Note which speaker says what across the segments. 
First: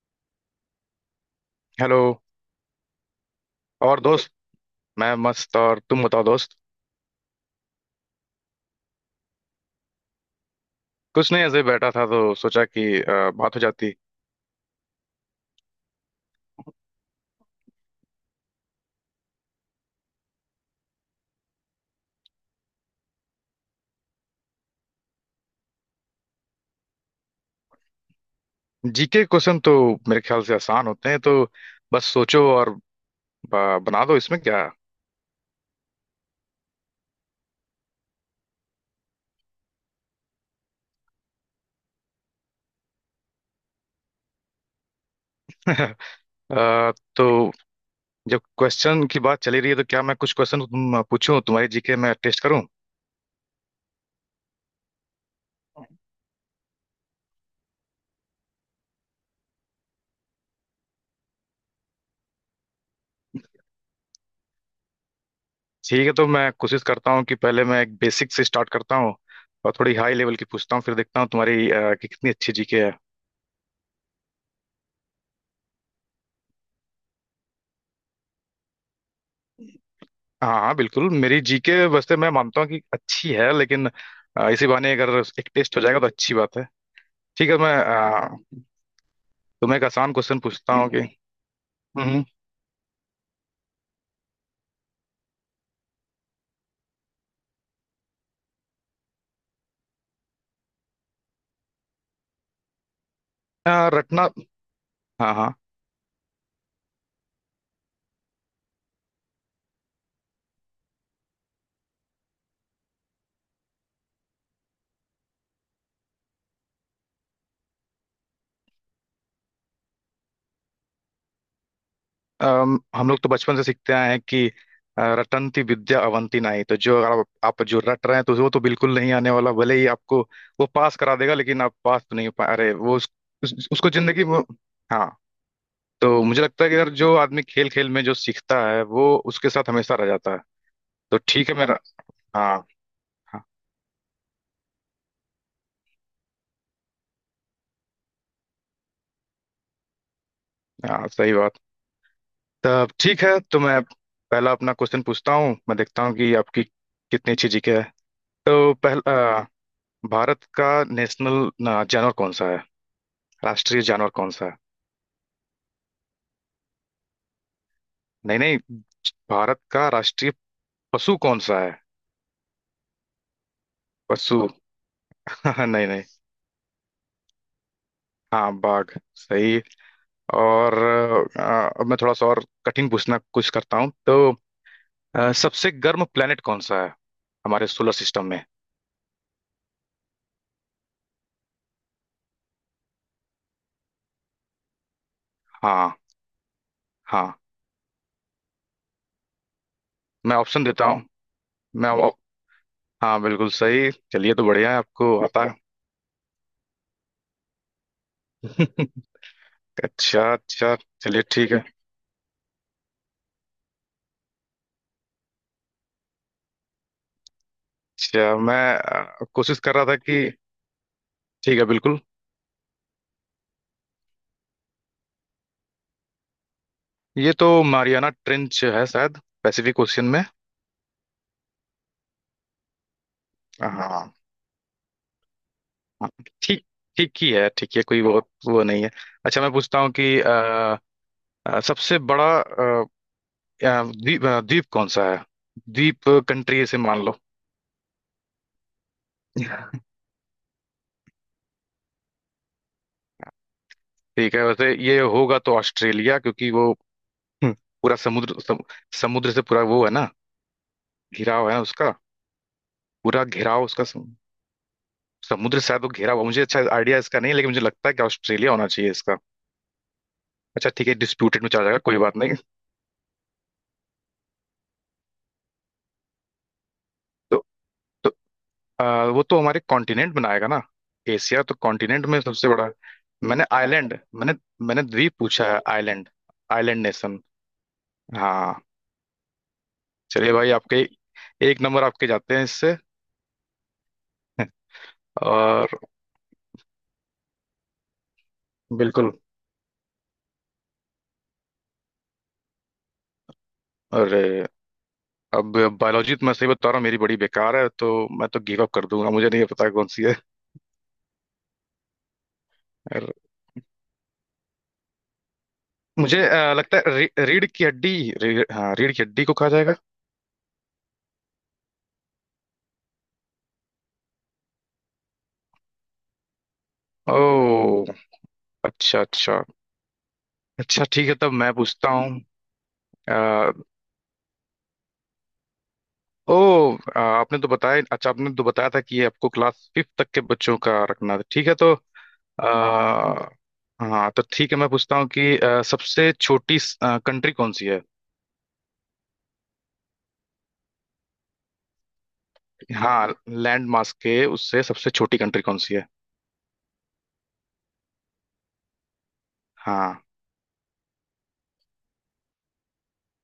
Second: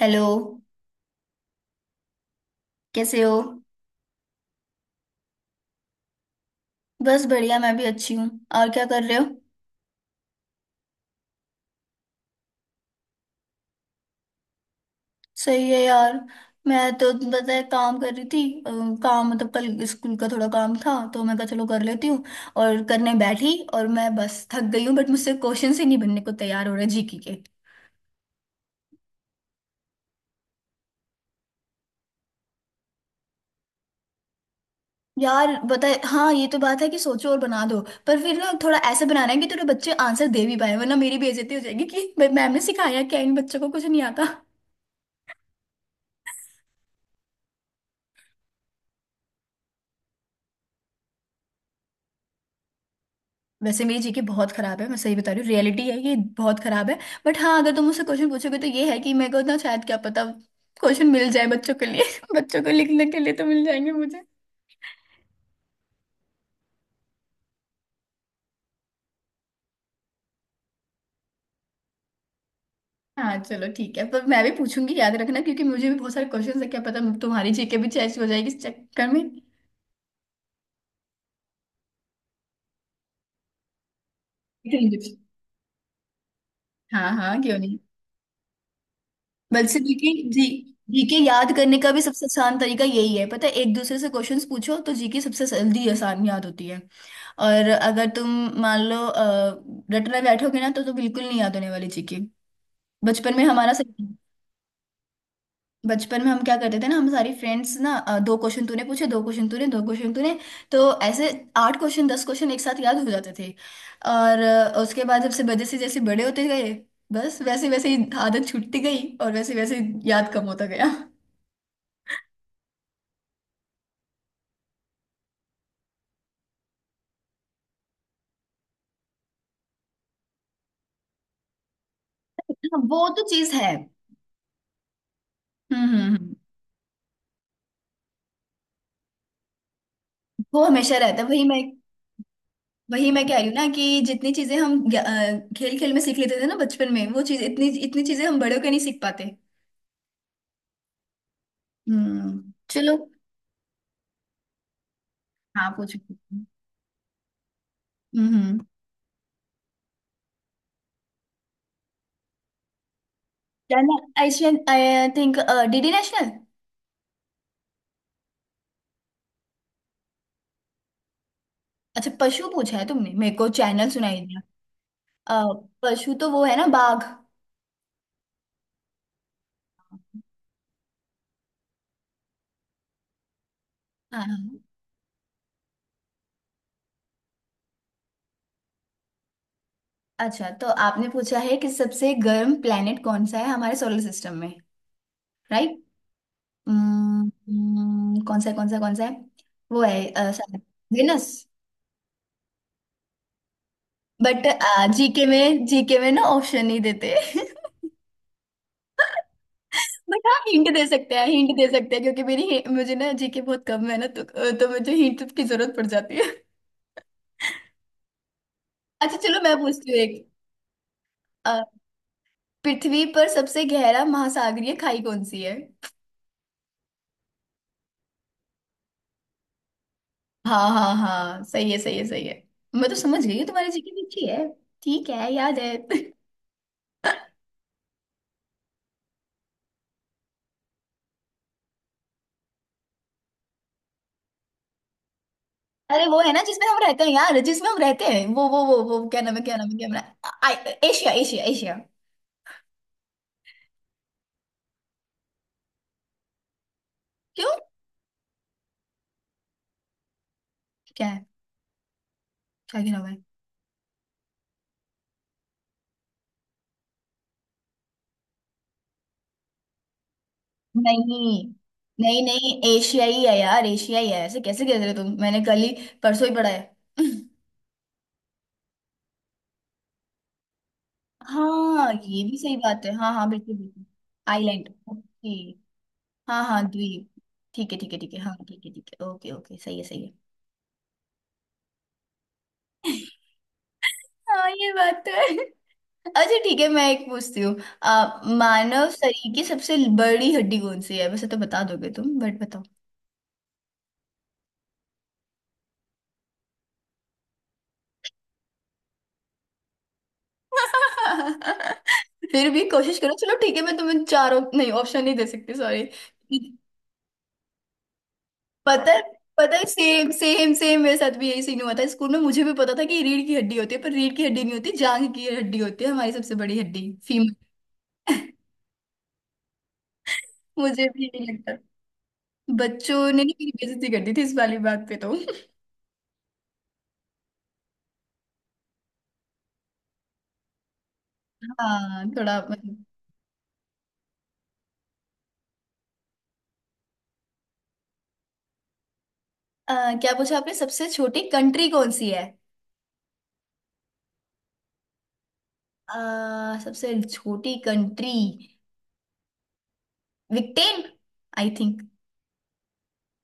Speaker 1: Hello.
Speaker 2: Hello.
Speaker 1: कैसे हो?
Speaker 2: और दोस्त, मैं मस्त। और तुम बताओ दोस्त?
Speaker 1: बस बढ़िया, मैं भी अच्छी हूँ। और क्या कर रहे हो?
Speaker 2: कुछ नहीं, ऐसे ही बैठा था तो सोचा कि बात हो जाती।
Speaker 1: सही है यार। मैं तो पता है काम कर रही थी। अ, काम मतलब कल स्कूल का थोड़ा काम था, तो मैं कहा चलो कर लेती हूँ। और करने बैठी और मैं बस थक गई हूँ, बट मुझसे क्वेश्चन ही नहीं बनने को तैयार हो रहे जीके के।
Speaker 2: जीके क्वेश्चन तो मेरे ख्याल से आसान होते हैं, तो बस सोचो और बना दो, इसमें क्या?
Speaker 1: यार बताए, हाँ, ये तो बात है कि सोचो और बना दो। पर फिर ना थोड़ा ऐसे बनाना है कि थोड़े बच्चे आंसर दे भी पाए, वरना मेरी बेइज्जती हो जाएगी कि भाई मैम ने सिखाया क्या, इन बच्चों को कुछ नहीं आता।
Speaker 2: तो जब क्वेश्चन की बात चली रही है, तो क्या मैं कुछ क्वेश्चन तुम पूछूं, तुम्हारी जीके में टेस्ट करूं?
Speaker 1: वैसे मेरी जीके बहुत खराब है, मैं सही बता रही हूँ, रियलिटी है ये, बहुत खराब है। बट हाँ, अगर तुम मुझसे क्वेश्चन पूछोगे तो ये है कि मेरे को ना शायद, क्या पता, क्वेश्चन मिल जाए बच्चों के लिए। बच्चों को लिखने के लिए तो मिल जाएंगे मुझे।
Speaker 2: ठीक है, तो मैं कोशिश करता हूँ कि पहले मैं एक बेसिक से स्टार्ट करता हूँ और थोड़ी हाई लेवल की पूछता हूँ, फिर देखता हूँ तुम्हारी कि कितनी अच्छी जीके है।
Speaker 1: हाँ चलो, ठीक है, पर मैं भी पूछूंगी, याद रखना, क्योंकि मुझे भी बहुत सारे क्वेश्चन है। क्या पता तुम्हारी जीके भी चेस्ट हो जाएगी इस चक्कर में।
Speaker 2: हाँ हाँ बिल्कुल, मेरी जीके वैसे मैं मानता हूँ कि अच्छी है, लेकिन इसी
Speaker 1: लेकिन
Speaker 2: बहाने
Speaker 1: मुझे भी-
Speaker 2: अगर एक टेस्ट हो जाएगा तो अच्छी बात है।
Speaker 1: हाँ हाँ,
Speaker 2: ठीक है,
Speaker 1: क्यों
Speaker 2: तो मैं
Speaker 1: नहीं।
Speaker 2: तुम्हें
Speaker 1: बल्कि
Speaker 2: एक
Speaker 1: जीके
Speaker 2: आसान क्वेश्चन
Speaker 1: जी,
Speaker 2: पूछता हूँ कि
Speaker 1: जीके याद करने का भी
Speaker 2: हम्म,
Speaker 1: सबसे आसान तरीका यही है, पता है, एक दूसरे से क्वेश्चंस पूछो, तो जीके सबसे जल्दी आसान याद होती है। और अगर तुम मान लो रट में बैठोगे ना तो बिल्कुल नहीं याद होने वाली जीके। बचपन में हमारा सही।
Speaker 2: रटना। हाँ हाँ।
Speaker 1: बचपन में हम क्या करते थे ना, हम सारी फ्रेंड्स ना दो क्वेश्चन तूने पूछे, दो क्वेश्चन तूने, दो क्वेश्चन तूने। तो ऐसे आठ क्वेश्चन, 10 क्वेश्चन एक साथ याद हो जाते थे। और उसके बाद जब से जैसे जैसे बड़े होते गए, बस वैसे वैसे ही आदत छूटती गई और वैसे वैसे याद कम होता गया।
Speaker 2: हम लोग तो बचपन से सीखते आए हैं कि रटंती विद्या अवंती नहीं, तो जो अगर आप जो रट रहे हैं तो वो तो बिल्कुल नहीं आने वाला। भले ही आपको वो पास करा देगा, लेकिन आप पास तो नहीं हो पा। अरे
Speaker 1: हाँ,
Speaker 2: वो
Speaker 1: वो तो चीज है।
Speaker 2: उसको जिंदगी में। हाँ,
Speaker 1: हम्म हम्म
Speaker 2: तो
Speaker 1: हम्म।
Speaker 2: मुझे लगता है कि अगर जो आदमी खेल खेल में जो सीखता है वो उसके साथ हमेशा रह जाता है।
Speaker 1: वो हमेशा
Speaker 2: तो
Speaker 1: रहता है, वही
Speaker 2: ठीक है,
Speaker 1: मैं,
Speaker 2: मेरा। हाँ
Speaker 1: वही मैं कह
Speaker 2: हाँ
Speaker 1: रही हूँ ना कि जितनी चीजें हम खेल खेल में सीख लेते थे ना बचपन में, वो चीज, इतनी इतनी चीजें हम बड़े होकर नहीं सीख पाते।
Speaker 2: हाँ, सही बात। तब
Speaker 1: चलो।
Speaker 2: ठीक है, तो मैं पहला अपना क्वेश्चन पूछता हूँ,
Speaker 1: हाँ
Speaker 2: मैं
Speaker 1: पूछो।
Speaker 2: देखता हूँ कि आपकी कितनी अच्छी जीके है।
Speaker 1: हम्म।
Speaker 2: तो पहला, भारत का नेशनल जानवर कौन सा है? राष्ट्रीय जानवर कौन सा है?
Speaker 1: National, I think, DD national.
Speaker 2: नहीं नहीं, भारत का राष्ट्रीय पशु कौन सा है?
Speaker 1: अच्छा, पशु पूछा है तुमने, मेरे को चैनल सुनाई
Speaker 2: पशु
Speaker 1: दिया। अ,
Speaker 2: बाघ। नहीं नहीं,
Speaker 1: पशु तो वो है ना, बाघ, हाँ।
Speaker 2: हाँ बाघ। सही। और अब मैं थोड़ा सा और कठिन पूछना कुछ करता हूँ तो
Speaker 1: हाँ।
Speaker 2: सबसे गर्म प्लेनेट कौन सा है हमारे सोलर सिस्टम में?
Speaker 1: अच्छा, तो आपने पूछा है कि सबसे गर्म प्लेनेट कौन सा है हमारे सोलर सिस्टम में। राइट।
Speaker 2: हाँ। हाँ,
Speaker 1: कौन सा है, कौन सा, कौन सा है? वो है
Speaker 2: मैं ऑप्शन देता हूँ।
Speaker 1: वेनस।
Speaker 2: मैं ऑप- हाँ बिल्कुल सही, चलिए तो
Speaker 1: बट
Speaker 2: बढ़िया है, आपको
Speaker 1: जीके
Speaker 2: आता है।
Speaker 1: में, जीके में ना ऑप्शन नहीं देते।
Speaker 2: अच्छा
Speaker 1: बट हाँ, हिंट
Speaker 2: अच्छा,
Speaker 1: दे सकते
Speaker 2: चलिए
Speaker 1: हैं,
Speaker 2: ठीक
Speaker 1: हिंट
Speaker 2: है।
Speaker 1: दे सकते हैं, क्योंकि मेरी, मुझे ना जीके बहुत कम है ना तो मुझे हिंट की जरूरत पड़ जाती है।
Speaker 2: अच्छा मैं
Speaker 1: अच्छा चलो, मैं
Speaker 2: कोशिश कर रहा
Speaker 1: पूछती
Speaker 2: था
Speaker 1: हूँ एक।
Speaker 2: कि
Speaker 1: अ,
Speaker 2: ठीक है, बिल्कुल।
Speaker 1: पृथ्वी पर सबसे गहरा महासागरीय खाई कौन सी है?
Speaker 2: ये तो मारियाना ट्रेंच है शायद, पैसिफिक ओशियन में।
Speaker 1: हाँ हाँ हाँ, सही है सही है सही है। मैं तो समझ गई हूँ, तुम्हारी जीके भी
Speaker 2: हाँ।
Speaker 1: अच्छी है। ठीक है, याद है।
Speaker 2: हाँ, ठीक। ठीक ही है, ठीक है, कोई बहुत वो नहीं है। अच्छा मैं पूछता हूँ कि सबसे बड़ा द्वीप कौन सा है?
Speaker 1: अरे
Speaker 2: द्वीप
Speaker 1: वो है ना
Speaker 2: कंट्री
Speaker 1: जिसमें हम
Speaker 2: से मान
Speaker 1: रहते हैं
Speaker 2: लो।
Speaker 1: यार, जिसमें हम रहते हैं वो क्या नाम है, क्या नाम है, क्या नाम है, एशिया एशिया एशिया।
Speaker 2: ठीक है, वैसे ये होगा तो ऑस्ट्रेलिया, क्योंकि वो
Speaker 1: क्यों?
Speaker 2: हम्म, पूरा समुद्र समुद्र से पूरा वो है ना,
Speaker 1: क्या है?
Speaker 2: घिराव है उसका।
Speaker 1: क्या गिरा?
Speaker 2: पूरा घिराव उसका समुद्र से शायद वो घिरा हुआ, मुझे अच्छा आइडिया इसका नहीं है, लेकिन मुझे लगता है कि ऑस्ट्रेलिया होना चाहिए इसका। अच्छा ठीक है, डिस्प्यूटेड
Speaker 1: नहीं।
Speaker 2: में चला जाएगा, कोई बात
Speaker 1: नहीं
Speaker 2: नहीं।
Speaker 1: नहीं, एशियाई है यार, एशियाई है, ऐसे कैसे कह रहे हो तुम, मैंने कल ही, परसों ही पढ़ा है।
Speaker 2: तो आ, वो तो हमारे कॉन्टिनेंट बनाएगा ना, एशिया तो
Speaker 1: हाँ
Speaker 2: कॉन्टिनेंट में
Speaker 1: ये भी
Speaker 2: सबसे
Speaker 1: सही
Speaker 2: बड़ा है।
Speaker 1: बात है, हाँ हाँ,
Speaker 2: मैंने
Speaker 1: बिल्कुल बिल्कुल।
Speaker 2: आइलैंड मैंने
Speaker 1: आइलैंड,
Speaker 2: मैंने द्वीप
Speaker 1: ओके।
Speaker 2: पूछा है, आइलैंड,
Speaker 1: हाँ हाँ,
Speaker 2: आइलैंड नेशन।
Speaker 1: द्वीप। ठीक है ठीक है ठीक है, हाँ
Speaker 2: हाँ,
Speaker 1: ठीक है ठीक है, ओके ओके, सही है सही है।
Speaker 2: चलिए भाई, आपके एक नंबर आपके जाते हैं इससे।
Speaker 1: हाँ ये बात तो है।
Speaker 2: और
Speaker 1: अच्छा ठीक है, मैं एक पूछती हूँ। आ, मानव
Speaker 2: बिल्कुल,
Speaker 1: शरीर की सबसे बड़ी हड्डी कौन सी है? वैसे तो बता दोगे तुम, बट बताओ।
Speaker 2: अरे अब बायोलॉजी तो मैं सही बता रहा हूँ, मेरी बड़ी बेकार है, तो मैं तो गिव अप कर दूंगा, मुझे नहीं पता कौन सी है।
Speaker 1: फिर भी कोशिश करो
Speaker 2: और
Speaker 1: चलो, ठीक है, मैं तुम्हें चारों नहीं, ऑप्शन नहीं दे सकती, सॉरी।
Speaker 2: मुझे लगता है रीढ़ की हड्डी, हाँ
Speaker 1: पता
Speaker 2: रीढ़
Speaker 1: है,
Speaker 2: की हड्डी को कहा
Speaker 1: पता है,
Speaker 2: जाएगा।
Speaker 1: सेम सेम सेम मेरे साथ भी यही सीन हुआ था स्कूल में, मुझे भी पता था कि रीढ़ की हड्डी होती है, पर रीढ़ की हड्डी नहीं होती, जांघ की हड्डी होती है हमारी सबसे बड़ी हड्डी, फीमर।
Speaker 2: ओ, अच्छा अच्छा। अच्छा
Speaker 1: मुझे भी
Speaker 2: ठीक है,
Speaker 1: यही
Speaker 2: तब मैं
Speaker 1: लगता।
Speaker 2: पूछता
Speaker 1: बच्चों ने नहीं, मेरी
Speaker 2: हूँ।
Speaker 1: बेइज्जती कर दी थी इस वाली बात पे तो।
Speaker 2: ओ आ, आपने तो बताया अच्छा आपने तो बताया था कि ये आपको क्लास फिफ्थ तक के बच्चों का रखना था, ठीक है तो
Speaker 1: हाँ थोड़ा मतलब।
Speaker 2: आ, हाँ तो ठीक है मैं पूछता हूँ कि सबसे छोटी कंट्री कौन सी है?
Speaker 1: अ, क्या पूछा आपने, सबसे छोटी कंट्री कौन सी है?
Speaker 2: हाँ, लैंड मास के उससे सबसे छोटी कंट्री कौन सी है?
Speaker 1: सबसे छोटी कंट्री।
Speaker 2: हाँ।
Speaker 1: विक्टेन, आई थिंक।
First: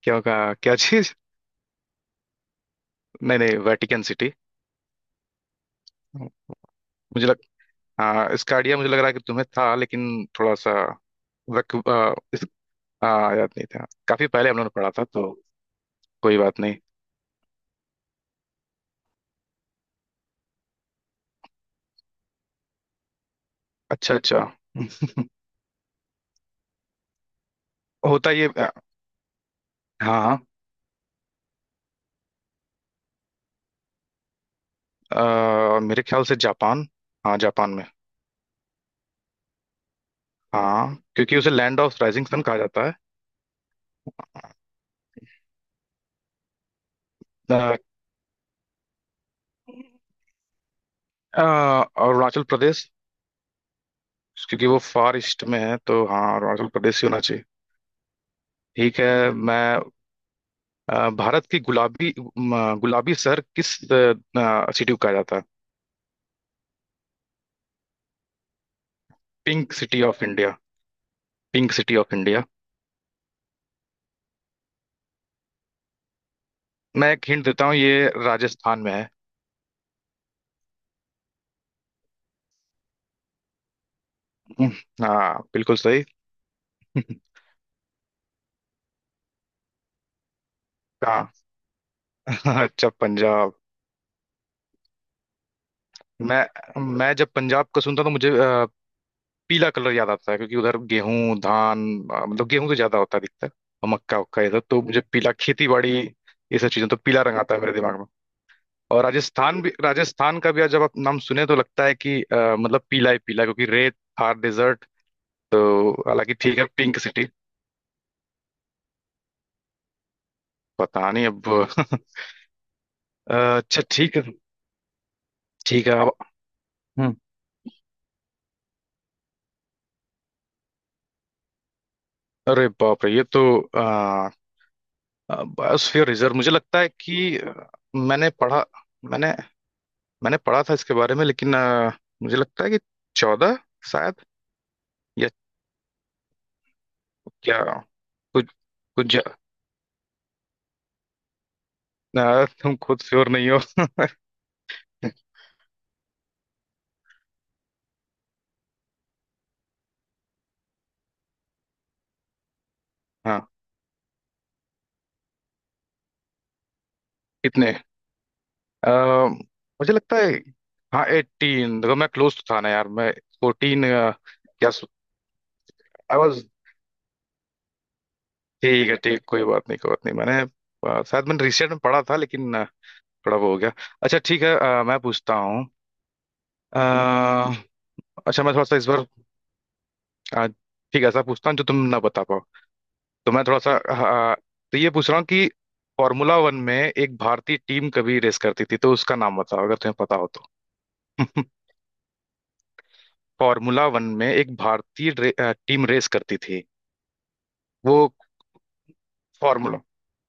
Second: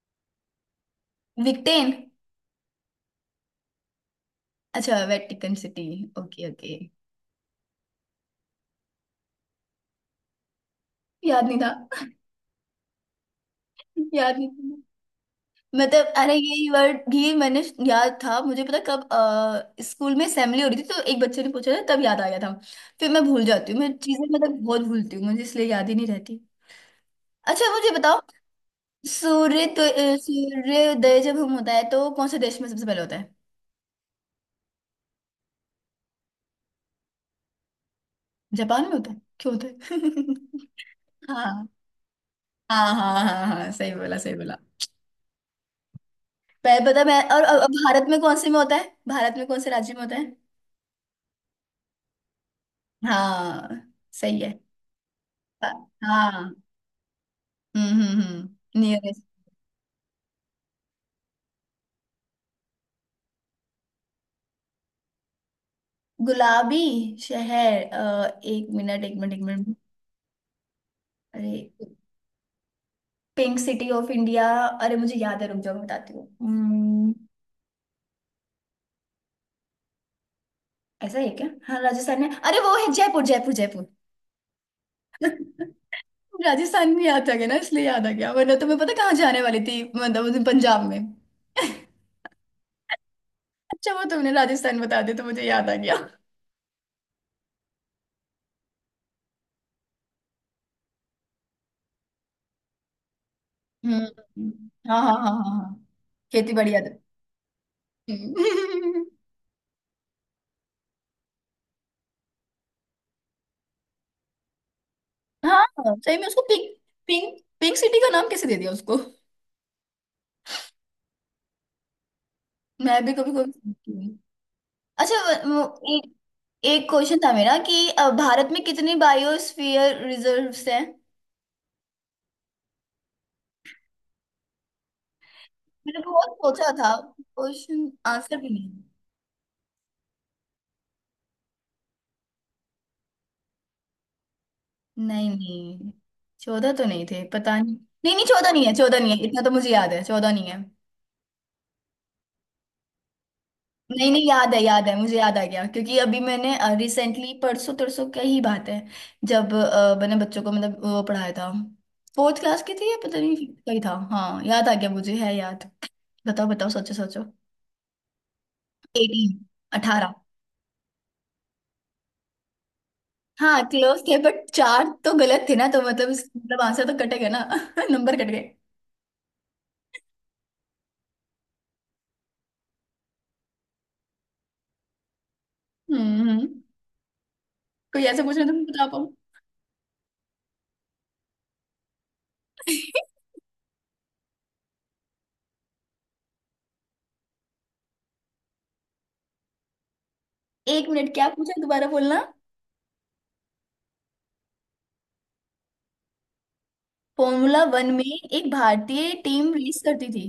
Speaker 2: क्या होगा? क्या चीज?
Speaker 1: विक्टेन।
Speaker 2: नहीं नहीं, वेटिकन सिटी।
Speaker 1: अच्छा, वेटिकन सिटी, ओके ओके।
Speaker 2: मुझे लग हाँ, इसका आइडिया मुझे लग रहा है कि तुम्हें था, लेकिन थोड़ा सा
Speaker 1: याद नहीं
Speaker 2: वक,
Speaker 1: था।
Speaker 2: आ, इस, आ, याद नहीं था, काफी
Speaker 1: याद नहीं
Speaker 2: पहले हम लोगों ने
Speaker 1: था
Speaker 2: पढ़ा था तो
Speaker 1: मतलब, अरे
Speaker 2: कोई बात
Speaker 1: यही
Speaker 2: नहीं।
Speaker 1: वर्ड भी मैंने याद था मुझे, पता कब, स्कूल में असेंबली हो रही थी, तो एक बच्चे ने पूछा था, तब याद आ गया था। फिर मैं भूल जाती हूँ, मैं
Speaker 2: अच्छा
Speaker 1: चीजें
Speaker 2: अच्छा।
Speaker 1: मतलब बहुत भूलती हूँ, मुझे इसलिए याद ही नहीं रहती। अच्छा मुझे बताओ,
Speaker 2: होता ये,
Speaker 1: सूर्य तो,
Speaker 2: हाँ।
Speaker 1: सूर्योदय जब हम होता है तो कौन से देश में सबसे पहले होता है?
Speaker 2: मेरे ख्याल से जापान, हाँ जापान में।
Speaker 1: जापान में होता है, क्यों होता है?
Speaker 2: हाँ, क्योंकि उसे
Speaker 1: हाँ
Speaker 2: लैंड ऑफ राइजिंग सन कहा जाता
Speaker 1: हाँ
Speaker 2: है।
Speaker 1: हाँ हाँ हाँ, सही बोला सही बोला। पहले पता मैं, और
Speaker 2: अ,
Speaker 1: भारत में कौन से में होता है? भारत में कौन से राज्य में होता है?
Speaker 2: अ, अरुणाचल प्रदेश,
Speaker 1: हाँ, सही है।
Speaker 2: क्योंकि वो फार ईस्ट में
Speaker 1: हाँ
Speaker 2: है, तो हाँ
Speaker 1: हाँ।
Speaker 2: अरुणाचल प्रदेश ही होना चाहिए।
Speaker 1: हम्म,
Speaker 2: ठीक है,
Speaker 1: नियरेस्ट।
Speaker 2: मैं भारत की गुलाबी शहर किस सिटी को कहा जाता है?
Speaker 1: गुलाबी शहर, एक मिनट, एक मिनट, एक
Speaker 2: pink
Speaker 1: minute.
Speaker 2: City of India,
Speaker 1: अरे,
Speaker 2: pink city of India.
Speaker 1: Pink city of India. अरे मुझे याद है, रुक जाओ, मैं बताती हूँ,
Speaker 2: मैं एक हिंट देता हूँ, ये राजस्थान में है।
Speaker 1: ऐसा है क्या, हाँ राजस्थान में, अरे वो है जयपुर, जयपुर, जयपुर।
Speaker 2: हम्म, हाँ बिल्कुल सही।
Speaker 1: राजस्थान में याद आ गया ना, इसलिए याद आ गया, वरना तुम्हें पता कहाँ जाने वाली थी मतलब, उस दिन पंजाब में।
Speaker 2: हाँ। अच्छा पंजाब।
Speaker 1: अच्छा वो तुमने राजस्थान बता दिया, तो मुझे याद आ गया।
Speaker 2: मैं जब पंजाब का सुनता तो मुझे पीला कलर ज्यादा आता है, क्योंकि उधर गेहूं धान, मतलब गेहूं तो ज्यादा होता है अधिकतर, और मक्का उक्का
Speaker 1: हम्म।
Speaker 2: इधर तो
Speaker 1: हाँ
Speaker 2: मुझे
Speaker 1: हाँ
Speaker 2: पीला
Speaker 1: हाँ हाँ
Speaker 2: खेती
Speaker 1: हाँ।
Speaker 2: बाड़ी,
Speaker 1: खेती
Speaker 2: ये सब
Speaker 1: बड़ी याद
Speaker 2: चीजें तो
Speaker 1: है।
Speaker 2: पीला रंग आता है मेरे दिमाग में। और
Speaker 1: हम्म।
Speaker 2: राजस्थान का भी आज जब आप नाम सुने तो लगता है कि मतलब पीला ही पीला, क्योंकि रेत, थार डेजर्ट,
Speaker 1: हाँ
Speaker 2: तो
Speaker 1: सही में
Speaker 2: हालांकि
Speaker 1: उसको
Speaker 2: ठीक है
Speaker 1: pink,
Speaker 2: pink city.
Speaker 1: Pink pink city का नाम कैसे दे दिया उसको?
Speaker 2: पता नहीं अब।
Speaker 1: मैं भी कभी कभी
Speaker 2: अच्छा
Speaker 1: सोचती
Speaker 2: ठीक
Speaker 1: हूँ।
Speaker 2: है,
Speaker 1: अच्छा,
Speaker 2: ठीक
Speaker 1: वो
Speaker 2: है अब
Speaker 1: एक एक
Speaker 2: हम्म।
Speaker 1: क्वेश्चन था मेरा कि भारत में कितनी बायोस्फीयर रिजर्व्स हैं?
Speaker 2: अरे बाप रे, ये तो आ,
Speaker 1: मैंने
Speaker 2: बायोस्फीयर रिजर्व,
Speaker 1: बहुत
Speaker 2: मुझे
Speaker 1: सोचा
Speaker 2: लगता है
Speaker 1: था,
Speaker 2: कि
Speaker 1: क्वेश्चन
Speaker 2: मैंने
Speaker 1: आंसर भी
Speaker 2: पढ़ा
Speaker 1: नहीं।
Speaker 2: मैंने मैंने पढ़ा था इसके बारे में, लेकिन मुझे लगता है कि चौदह शायद,
Speaker 1: नहीं
Speaker 2: या
Speaker 1: नहीं, 14 तो नहीं थे, पता
Speaker 2: क्या,
Speaker 1: नहीं। नहीं नहीं, 14
Speaker 2: कुछ
Speaker 1: नहीं है, 14
Speaker 2: कुछ
Speaker 1: नहीं
Speaker 2: ज-
Speaker 1: है, इतना तो मुझे याद है, 14 नहीं है।
Speaker 2: अ, तुम खुद श्योर नहीं हो?
Speaker 1: नहीं नहीं, याद है, याद है, मुझे याद आ गया क्योंकि अभी मैंने रिसेंटली, परसों तरसों क्या ही बात है। जब मैंने बच्चों को मतलब वो पढ़ाया था, फोर्थ क्लास की थी या पता
Speaker 2: हाँ,
Speaker 1: नहीं कहीं था, हाँ याद आ गया मुझे, है याद। बताओ बताओ, सोचो सोचो।
Speaker 2: इतने अ,
Speaker 1: 18,
Speaker 2: मुझे
Speaker 1: 18।
Speaker 2: लगता है, हाँ एटीन। देखो मैं क्लोज तो था ना यार मैं,
Speaker 1: हाँ
Speaker 2: फोर्टीन
Speaker 1: क्लोज थे, बट
Speaker 2: क्या,
Speaker 1: चार तो गलत थे ना, तो मतलब
Speaker 2: आई वाज।
Speaker 1: मतलब आंसर तो कटेगा ना। नंबर कट गए।
Speaker 2: ठीक है, ठीक, कोई बात नहीं, कोई बात नहीं, शायद मैंने रिसेंट में पढ़ा था, लेकिन थोड़ा वो हो गया। अच्छा ठीक है, मैं पूछता हूँ
Speaker 1: हम्म हम्म।
Speaker 2: अ,
Speaker 1: कोई ऐसे पूछ
Speaker 2: अच्छा
Speaker 1: रहे
Speaker 2: मैं
Speaker 1: तुम
Speaker 2: थोड़ा सा
Speaker 1: बता
Speaker 2: इस बार
Speaker 1: पाऊँ।
Speaker 2: अ, ठीक है ऐसा पूछता हूँ जो तुम ना बता पाओ। तो मैं थोड़ा सा हाँ, हाँ, तो ये पूछ रहा हूँ कि फॉर्मूला वन में एक भारतीय टीम कभी रेस करती थी, तो उसका नाम बताओ अगर तुम्हें पता हो तो।
Speaker 1: एक मिनट, क्या पूछा? दोबारा बोलना।
Speaker 2: फॉर्मूला वन में एक भारतीय टीम रेस करती थी,
Speaker 1: फॉर्मूला वन
Speaker 2: वो
Speaker 1: में एक भारतीय टीम
Speaker 2: फॉर्मूला
Speaker 1: रेस करती थी?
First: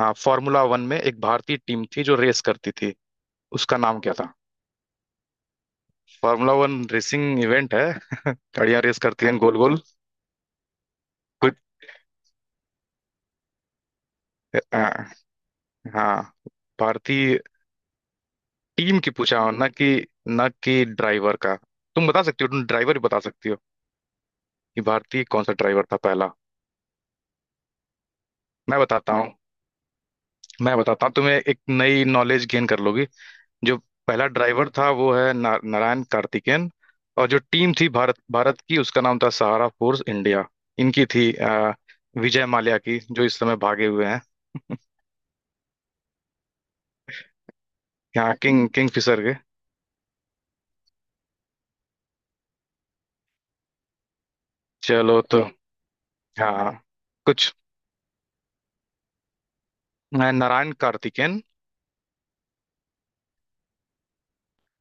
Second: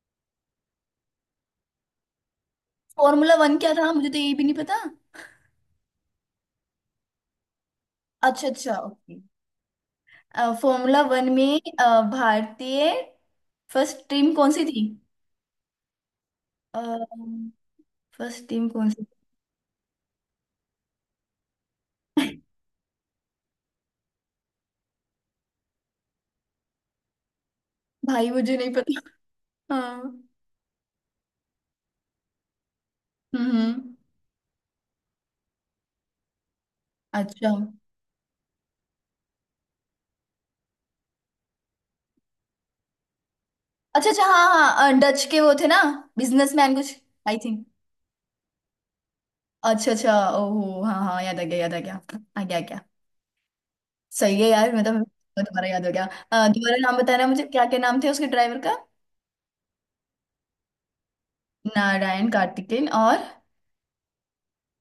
Speaker 2: हाँ फॉर्मूला वन में एक भारतीय टीम थी जो रेस करती थी,
Speaker 1: फॉर्मूला वन क्या
Speaker 2: उसका
Speaker 1: था?
Speaker 2: नाम
Speaker 1: मुझे
Speaker 2: क्या
Speaker 1: तो ये
Speaker 2: था?
Speaker 1: भी नहीं पता।
Speaker 2: फॉर्मूला वन रेसिंग इवेंट है,
Speaker 1: अच्छा अच्छा
Speaker 2: गाड़ियां रेस
Speaker 1: ओके।
Speaker 2: करती हैं गोल गोल।
Speaker 1: फॉर्मूला वन
Speaker 2: कुछ,
Speaker 1: में भारतीय फर्स्ट टीम कौन सी थी?
Speaker 2: हाँ हाँ, भारतीय
Speaker 1: फर्स्ट टीम कौन
Speaker 2: टीम
Speaker 1: सी थी?
Speaker 2: की पूछा हो, ना कि ड्राइवर का, तुम बता सकती हो, तुम ड्राइवर भी बता सकती हो कि भारतीय कौन सा ड्राइवर था पहला।
Speaker 1: भाई, मुझे नहीं
Speaker 2: मैं
Speaker 1: पता।
Speaker 2: बताता भाई हूँ,
Speaker 1: हाँ।
Speaker 2: मैं बताता हूँ, तुम्हें एक नई नॉलेज गेन कर लोगी।
Speaker 1: हम्म
Speaker 2: जो
Speaker 1: हम्म।
Speaker 2: पहला ड्राइवर था वो है ना, नारायण कार्तिकेयन। और जो
Speaker 1: अच्छा
Speaker 2: टीम थी भारत भारत की, उसका नाम था सहारा फोर्स इंडिया, इनकी थी विजय माल्या की, जो इस समय भागे हुए
Speaker 1: अच्छा।
Speaker 2: हैं।
Speaker 1: अच्छा, हाँ हाँ, डच के वो थे ना, बिजनेसमैन कुछ, आई थिंक।
Speaker 2: यहाँ किंगफिशर के।
Speaker 1: अच्छा अच्छा। ओहो, हाँ हाँ, याद आ गया, याद आ गया। आ गया क्या? सही है यार मतलब,
Speaker 2: चलो तो
Speaker 1: दोबारा याद हो गया।
Speaker 2: हाँ,
Speaker 1: दोबारा नाम बताना मुझे,
Speaker 2: कुछ
Speaker 1: क्या क्या नाम थे उसके ड्राइवर का।
Speaker 2: नारायण कार्तिकेयन,
Speaker 1: नारायण कार्तिकेन, और?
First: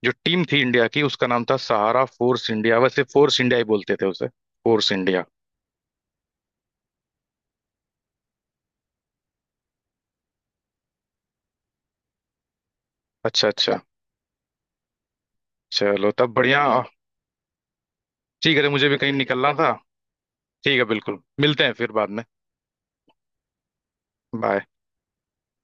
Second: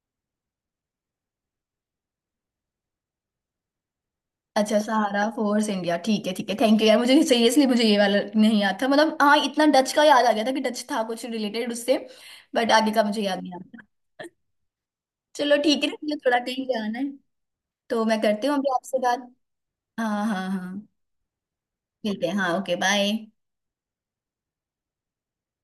Speaker 2: जो टीम थी इंडिया की उसका नाम था सहारा फोर्स इंडिया, वैसे फोर्स इंडिया ही बोलते थे उसे,
Speaker 1: अच्छा,
Speaker 2: force
Speaker 1: Sahara
Speaker 2: India.
Speaker 1: Force India, ठीक है ठीक है, थैंक यू यार, मुझे सीरियसली, मुझे ये वाला नहीं याद था मतलब, हाँ इतना डच का याद आ गया था कि डच था कुछ रिलेटेड उससे। बट आगे का मुझे याद
Speaker 2: अच्छा
Speaker 1: नहीं आ
Speaker 2: अच्छा,
Speaker 1: रहा। चलो ठीक है ना,
Speaker 2: चलो
Speaker 1: मुझे
Speaker 2: तब
Speaker 1: थोड़ा
Speaker 2: बढ़िया।
Speaker 1: कहीं जाना है, तो मैं करती
Speaker 2: ठीक
Speaker 1: हूँ
Speaker 2: है, अरे
Speaker 1: अभी
Speaker 2: मुझे भी
Speaker 1: आपसे
Speaker 2: कहीं
Speaker 1: बात।
Speaker 2: निकलना था।
Speaker 1: हाँ हाँ
Speaker 2: ठीक है
Speaker 1: हाँ।
Speaker 2: बिल्कुल, मिलते हैं फिर बाद
Speaker 1: ठीक
Speaker 2: में।
Speaker 1: है, हाँ ओके, बाय।
Speaker 2: बाय।